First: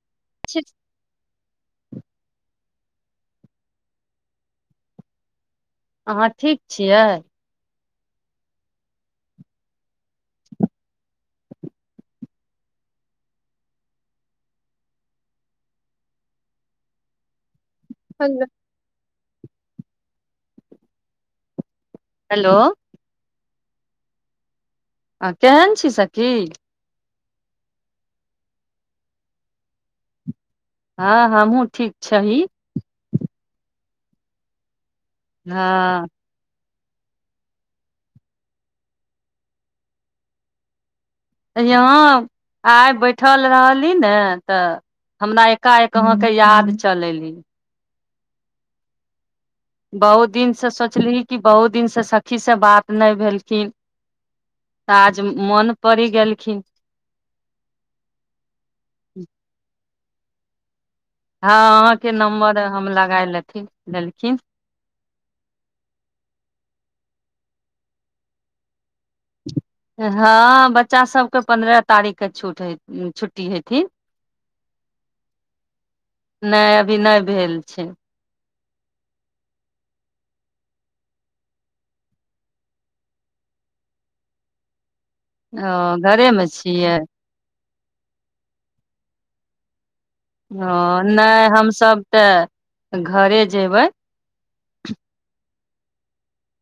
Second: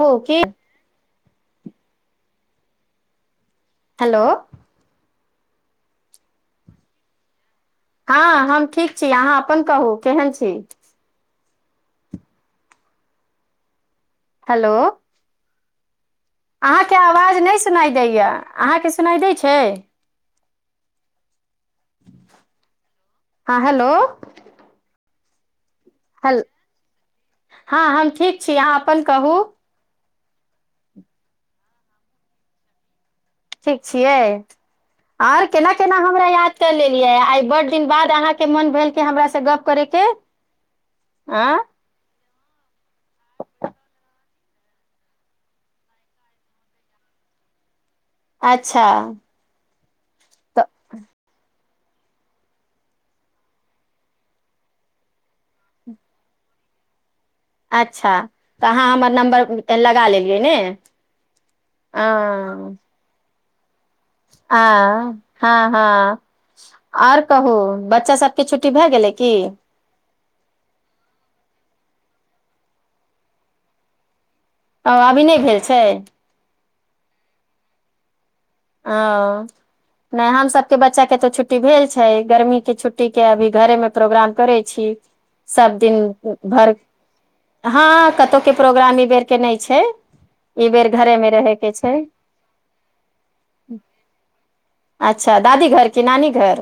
ओ की छी हेलो अहाँ ठीक छियै हँ हम ठीक छी अहाँ अपन कहू केहन छी हेलो अहाँके आवाज नहि नहि दैया हेलो अहाँके सुनाइ दै छै हेलो हँ हेलो आ केन छी सखी हेल हँ हम ठीक छी अहाँ अपन कहू हँ हमहूँ ठीक छही ठीक छियै आर केना केना हँ हमरा याद त लेलियै आइ बड दिन बाद अहाँके मन भेल कि हमरा से गप करे के अ यहाँ आइ बैठल रहली ने तऽ हमरा एकाएक अहाँके याद चल एली अच्छा बहुत दिन तऽ से सोचली कि बहुत दिन से सखी से बात नहि भेलखिन त आज मोन पड़ि गेलखिन अच्छा तऽ अहाँ हमर नम्बर लगा लेली ने हँ अहााँ अ के नम्बर हम लगा लेत ठीक आ हँ हँ आओर कहू बच्चा सब के छुट्टी भए गेलै की ओ हँ बच्चा सबके पन्द्रह तारीखके छ छुट्टी हेथिन हँ अभी नहि भेल छै नहि अभी नहि भेल छै ओ नहि हमसभके बच्चाके तऽ छुट्टी भेल छै गर्मीके छुट्टीके अभी घरेमे प्रोग्राम करै छी ओ सभ दिन घरेमे भरि छियै हँ कतहु के प्रोग्राम ई बेरके नहि छै ह ई बेर घरेमे नहि रहैके छै हमसभ तऽ घरे जेबै अच्छा दादी घर के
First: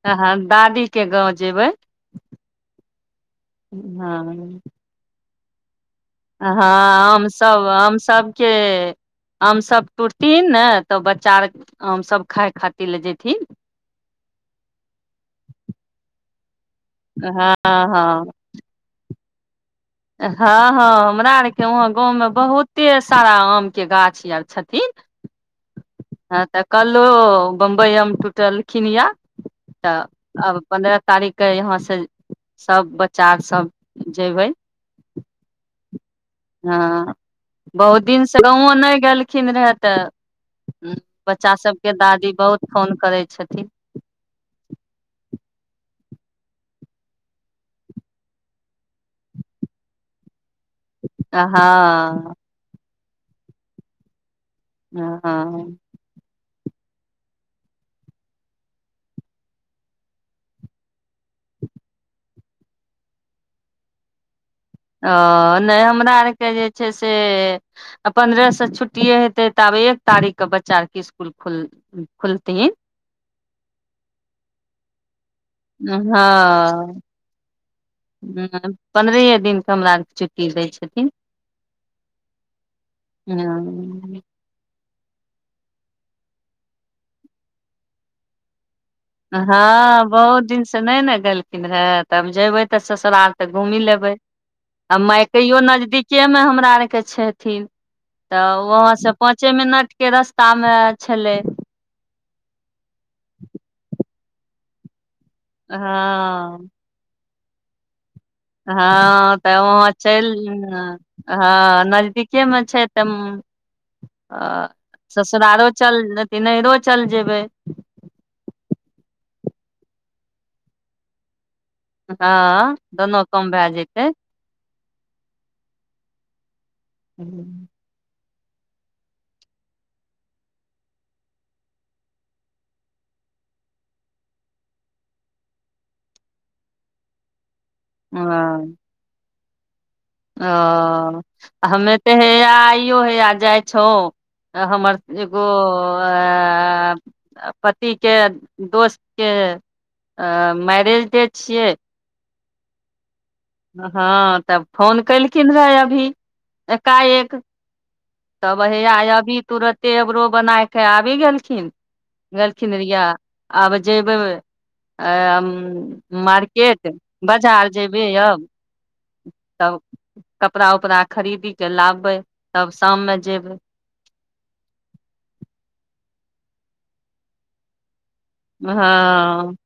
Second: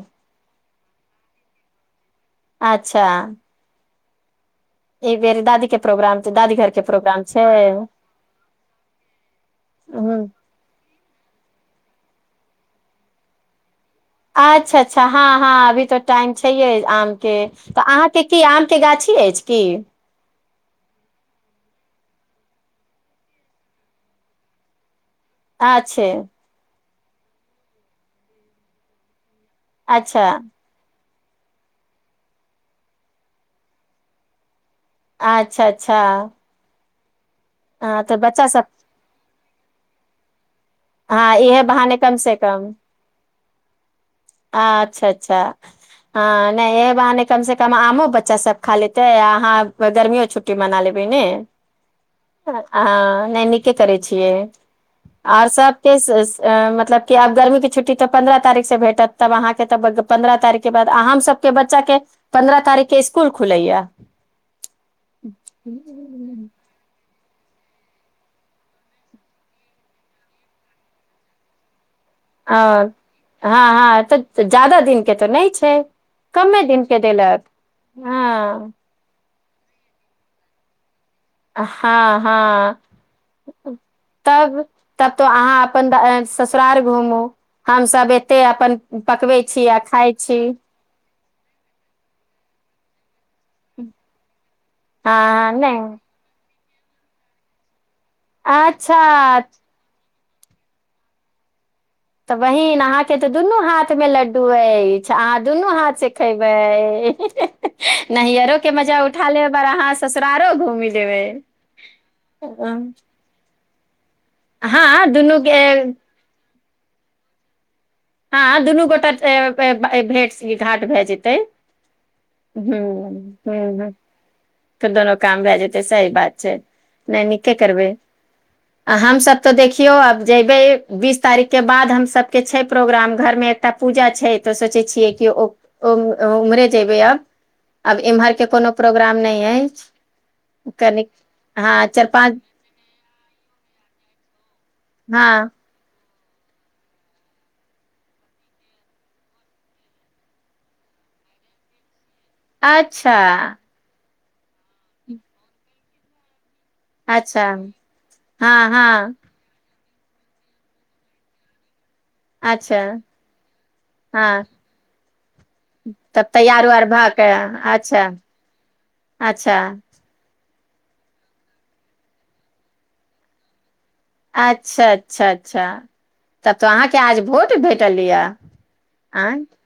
तहन दादी के गाँव जेबै अच्छा हँ बेर दादी के प्रोग्राम छै हँ आमसभ आमसभके आमसभ हूँ टुटथिन ने तऽ बच्चा आर आम सभ खााय खातिर लए जेयथिन अच्छा अच्छा हँ हँ अभी त टाइम छै आम के हँ तऽ अहाँके हँ की आम के गाछी अछि ठीक हँ हँ हमरा आरके वहाँ गाँवमे बहुते सारा आमके गाछ आर छथिन आ छै हँ तऽ कल्हो बम्बइम टूटलखिन य तऽ अच्छा आ अपने तारीख के यहाँ से सब बच्चा आर सब जेबै अच्छा अच्छा हँ बहुत हँ तऽ दिन से बच्चा सब गो नहि गेल खिन रह तऽ हँ बच्चा इहे सबके बहाने कम दादी से बहुत कम फोन करै छथिन अच्छा अच्छा ह नहि ए ब कम से कम आमो बच्चा सभ खा लेतै अहाँ गर्मियो छुट छुट्टी मना लेबै ने हँ हँ नहि नीके करै छियै आओर सबके अ मतलब कि आब गर्मी के छुट्टी तऽ पन्द्रह तारीख से भेटत तब अहाँके तब पन्द्रह तारीखके बाद हमसभके बच्चाके पन्द्रह तारीखके इसकुल खुलैया ओ नहि हमरा आरके जे छै से से पन्द्रह से छुट्टीे हेते त आब एक तारीख के बच्चा आर के स्सकूल खोल आ हँ हँ तऽ ज्यादा दिनके तऽ नहि छै कमे दिनके देलक ह हँ पन्द्रह ह दिननक हमरा आर के छुट्टी दै छथिन हँ हँ हँ तब तब तो अहाँ अपन ससुराल घूमू हमसभ एते अपन पकबै छी आ हँ खाइ छी बहुत दिनसँ नहि ने गेलखिन रहे तब जयबै त ससुराल त घूमी लेबे आ हँ मायकयो नहि नजदीके में हमरा कके छथिन तऽ वहाँ से अच्छा पाँचे मिनट के रास्ता मे छलै तऽ बहिन अहाँ कें त दुनू हाथ में लड्डू तू ऐ अच्छा अहाँ दुनू हाथ से हँ खयबै ह हँ तऽ वहाँ चलि ससुरारो घूमि लेबै हँ नजदीके में छै तऽ हँ दुनू ससुरालो के चल हेतैक नहिरो चल जेबै हँ दुनू गोटा भेट घाट भए जेतै हँ ह दुनू काम भए ह जेतै तऽ दुनू काम भए जेतै सही बात छै नहि नीके हँ करबै आ हमसभ तऽ देखियौ आब जयबै बीस तारीखके बाद हमसभके छै प्रोग्राम घरमे एकटा पूजा छै तऽ सोचै छियै कि ओ उम्हरे जयबै आब अब एम्हर के कोनो प्रोग्राम न ए अछि ओ हँ हमे चारि तऽ है पाँच आ हय जाइ छौ हमर हँ एगो पतिके दोस्तके मैरेज डे छियै अ्छा हँ तब फोन केलखिन रहय अभी एकाएक अच्छा हँ तब हँ हैया अभी तुरत एबरो बनाय के आबि गेलखिन अच्छा गेलखिनरिया आब जयबै हँ तब तैयार उआर मार्केट भऽ के बाजार अच्छा जयबै अब अच्छा तब कपड़ा उपड़ा खरीदी क लाबबै तब शाममे जेबै अच्छा अच्छा अच्छा तब तो अहांके आज भोज भेटल यऽ हँ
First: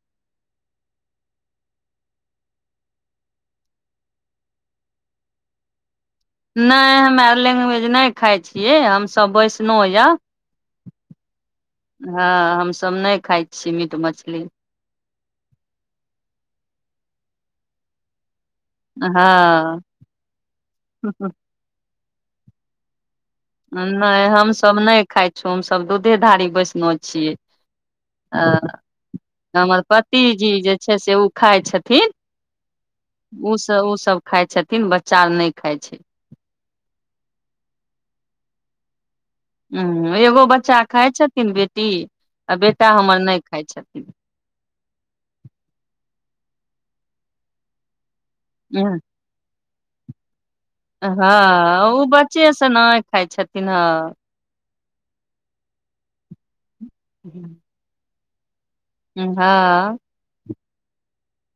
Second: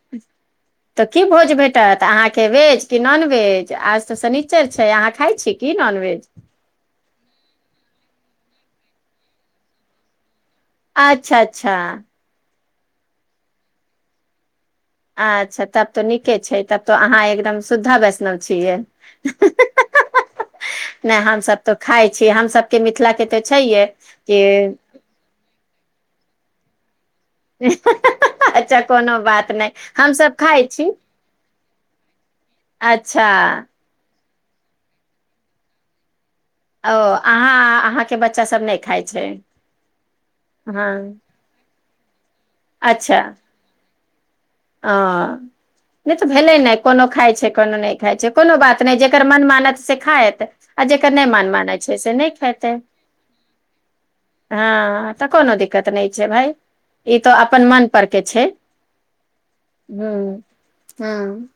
तऽ की भोज भेटत अहाँके भेज कि नॉनवेज आज तऽ शनिचर छै अहाँ खाइत छी कि नॉनवेज नहि हमरा लैंग्वेज नहि खाइ छियै हमसभ वैष्णो यए अच्छा अच्छा सब नहि खाइ छी मीट मछली अच्छा तब तो नीके छै तब तो अहाँ एकदम शद्धा वैष्णव छियै हँ नहि हमसब तऽ खाय छी हम सभके मिथिला के नहि हमसभ नहि खाइ छौ हमसभ दूधे दारी बैसल न छ अच्छा कोनो बात नहि हमर हमसभ पतिजी खाइ जे छी छै से ओ खाइ छथिन अच्छा ओसभ ओसभ खााय छथिन बच्चा आर नहि खाइ छै ओ अहाँ अहाँके बच्चा सब नहि खााय छै ह एगो बच्चा हँ खाइ छथिन बेटी आ बेटा हमर नहि खाइ छथिन ह नहि तऽ भेलै नहि कोनो खाइ छै कोनो नहि छै कोनो बात नहि जेकर मन मानस सिखायत आ नहि हँ ओ बच्चेसँ नहि खाइ छथिन हँ ह तऽ कोनो दिक्कत नहि छै भााय ई तो अपनन मन पर के छै हँ हँ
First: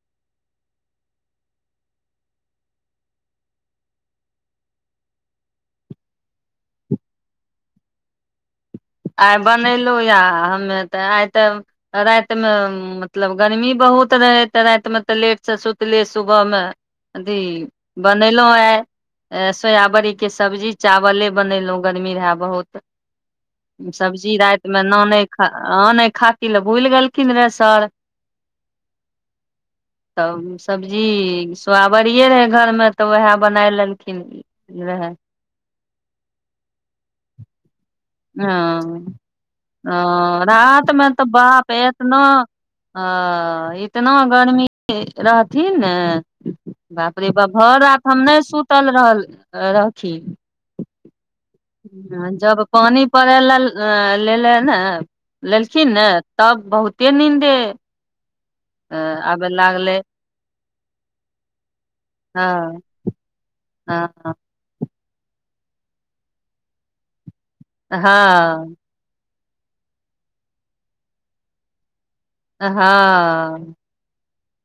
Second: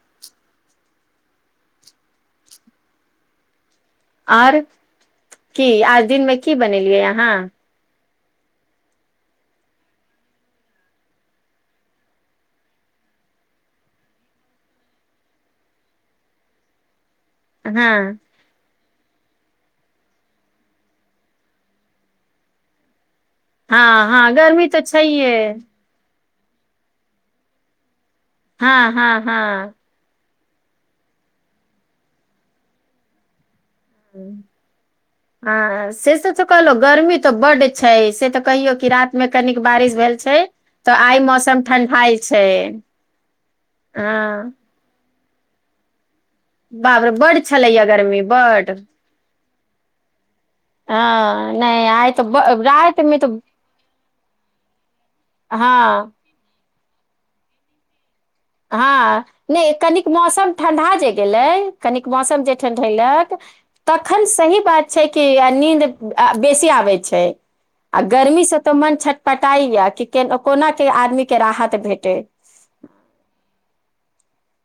आओर की आज दिनमे की बनेलियै यहाँ आइ बनयेलहुँ या हमे तऽ आइ तऽ रातिमे मतलब गर्मी बहुत रहै तऽ रातिमे तऽ लेटसँ सुतली सुबहमे अथी हँ बनेलहु है सोयाबड़ीके सब्जी चावले बनयेलहुँ गरमी रहए बहुत हँ हँ सब्जी गर्मी तऽ रातिमे नान छैहे खा आ नहि खा कि ल बूल गल कि नहि रह साल हँ हँ हँ तब सब्जी सोआबरे रहै घरमे तऽ ओएह ब ह आ श से तऽ कहल गर्मी तऽ बडे से तऽ कहियौ हँ रमे क ओ बारिश भेल छै रात तऽ मे आइ मौसम बाप ठणढा एतना छै अ इतना गर्मी रहथिन ने बाप रे बड्ड बाप घर छलैया रात हम गर्मी नहि बड्ड सुतल रह हँ नहि आइ तऽ रहथिन ब- जब पानि रातिमे पड़ै तऽ लए लेले ने लेलखिन ने हँ तब बहुते नीन्दे हँ आबे नहि लागलै कनिक मौसम ठणढा जे गेलै कन मौसम हँ जे ठढेलक तखन हँ सही बात छै कि नीद बेसी आबै छै आ गर्मीसँ तऽ हँ मन छ कटाई या कि कोना के आदमी के राहत भेटे हँ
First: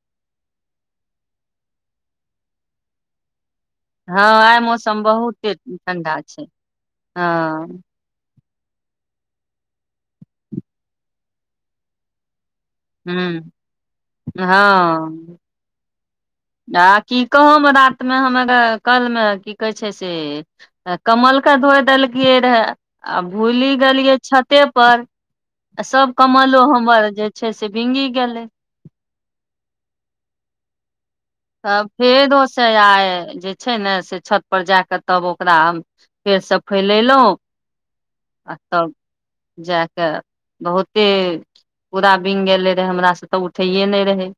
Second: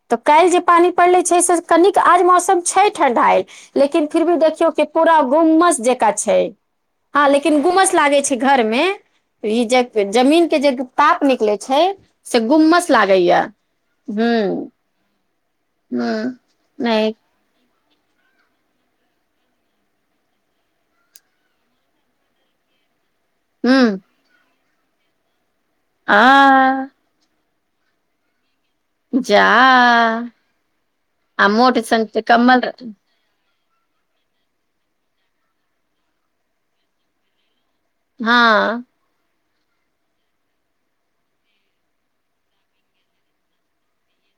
तऽ काल्हि जे पानि पड़लै छै से कनिक आज मौसम छै ठं्ढा आल लेकिन हँ फिर भी आइ देखियो कि मौसम पूरा बहुते गुममस जेक ठण्डा छै हँ लेकिन गुमस लागे छै घर मे जमीन के जे ताप निकले छै से गुम्मस लागै या हू ह [unintelligible] हँ आ की कह म मे हग कलमे की कहै छै से कमलके धोए देलिकै रहे आ भुली हूं गेलियै छ पेपर आ सब कमलो हमर जे से भीङंगी गेलै जा आ त मोट सन फेदोस कम्मल आ जे छै ने से छत पर जा क तब ओकरा फेरसँ फैलेलहुँ हां जा कऽ बहुते पूरा बिंग गेललै रहै हमरासँ तऽ उठैए नहि रहै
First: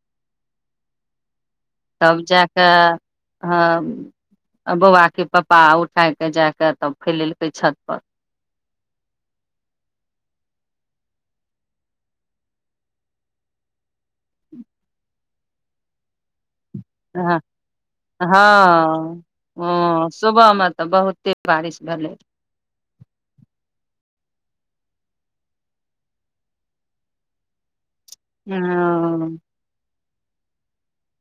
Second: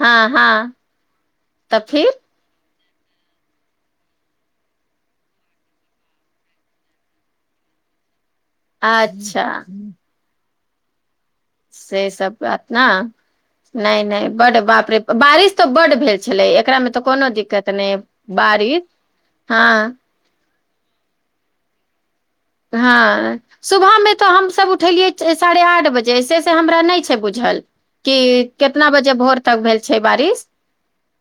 हँ हां तब जा कऽ हँ बौआबाके पप्पा उठाय कऽ जाय कऽ तब फैलेलकै छतपर अच्छा से सब बात ने नहि नहि बड बाप रे बारिश तऽ बड भेल छलै एकरामे तऽ कोनो ह दिक्कत नहि बारिश हँ हँ ह सुबह म तऽ बहुते बारिश भेलै हँ सुबहमे तऽ हमसभ उठेलियै साढ़े आठ बजेस से हमरा नहि छै बुझल के केतना बजे ओ भोर तक भेल छै छे बारीस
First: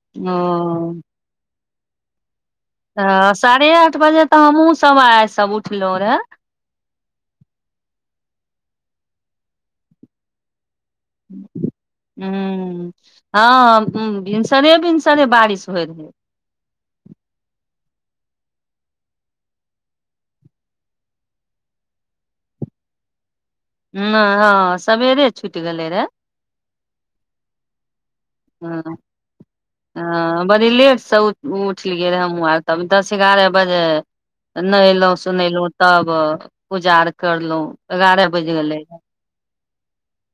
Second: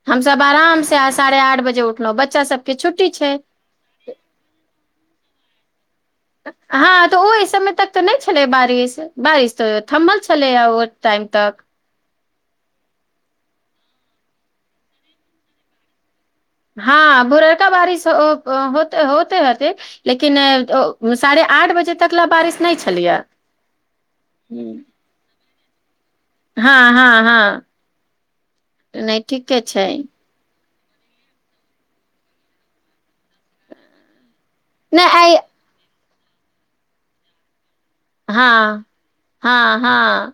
हम सब आराम ओ से साढ़े आठ बजे उठलहु बच्चा सब त साढ़े आठ बजे तऽ हमहुँ सब आय सब ठ लौ रेहे हँ तऽ ओहि समय तक तऽ नहि छलै बारिश बारिश तऽ थम्ल छलै ओ टाइम तक ह हँ भिनसरे भिनसरे बारिश होइ रहै हँ भररका बारिशे होते हेते लेकिन साढ़े आठ बजे तक लए बारिश नहि छलैए ह हँ सवेरे चुट क लरा हँ हँ हँ ह नहि ठ ठीक छै बड़ी लेट से उठलियै रहे हमहुँ आर तब दस एगारह बजे नहिल नहि आइ सुनल तऽ पुजार करलहुं हँ हँ हँ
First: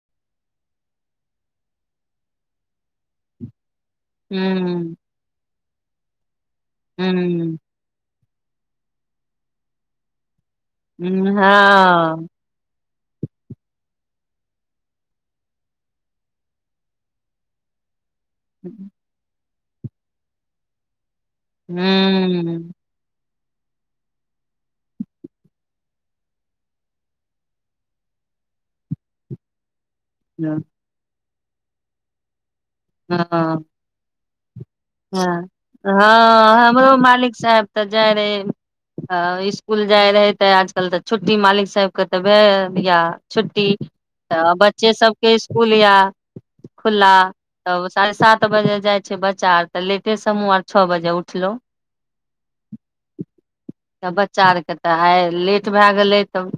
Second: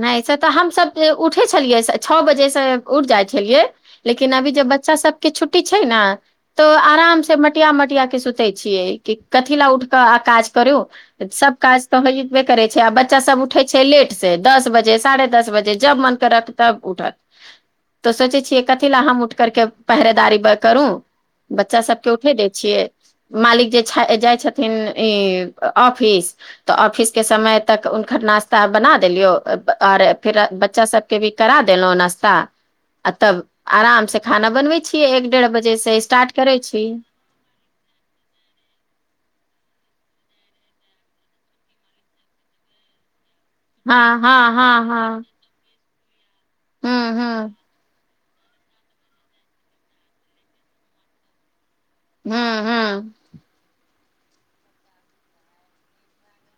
नहि से तऽ हमसब उठै छलियै छओ बजेसँ उठि जाइ छलियै लेकिन अभ जब बच्चा ह सबके छुट्टी छै ने तो आराम से मटिया मटिया के सुत े छियै कि कथी लए उठ क आकाश कर सब काज त ह हइ करै छै आ ब बच्चा सब उठै छै लेट दस बजे साढ़े दस बजे जब मन करत तब उठत तऽ सोचै छियै हँ कथी लए हम उठकरके पहिरेदारी ब करू बच्चा सबके उठे दै हूँ छियै मालिक जे जाइ छथिन ई ऑफिस तऽ ऑफिस के समय तक हुनकर नाास्ता बनात देलियो आऔर फिर हँ बच्चा सबके भी करा देलहुँं नाश्ता आ तब आराम से खाना बनबै छियै ह एक डेढ़ बजे से स्टार्ट करै हँ छी हमरो मालिक साहब तऽ जाय रहे इसकुल जाय रहय ते आजकल तऽ छुट्टी मालिक सबके तऽ भेल दा छुट्टी हँ हँ तऽ हँ बच्चे हँ सबके स्कूल या हूँ खुला हूँ त साढ़े सात बजल जाइ छै बचार तऽ लेटे समूह आर छ बजे उठलो हँ हँ तऽ बच्चा आरकेँ तऽ आइ लेट भए गेलै तब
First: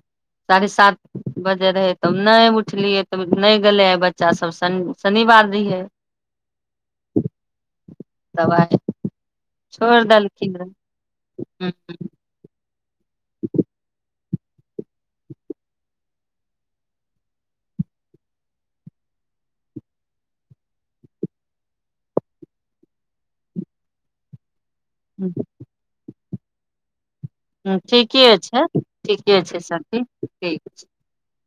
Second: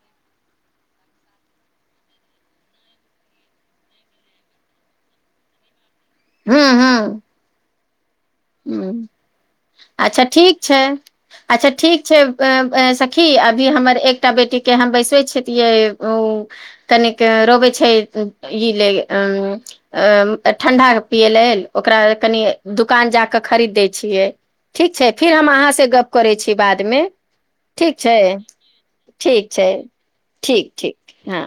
साढ़े सात बजे रहै तब नहि उठलियै तऽ नहि गेलै आइ बच्चासभ शनि शनिवार रहियै तब आइ हुँ छोड़ि अच्छा देलखिन ठीक छै अच्छा ठीक रहे छै सखी क अभी हमर एक बेी के बैसो ठंडािय ओकरा के खरीद दै छियै ठीक छै फिर हम अहाँ से गप करै छी बादमे हुँ ठीके छै ठीके छै सथी ठीक छै ठीक हँ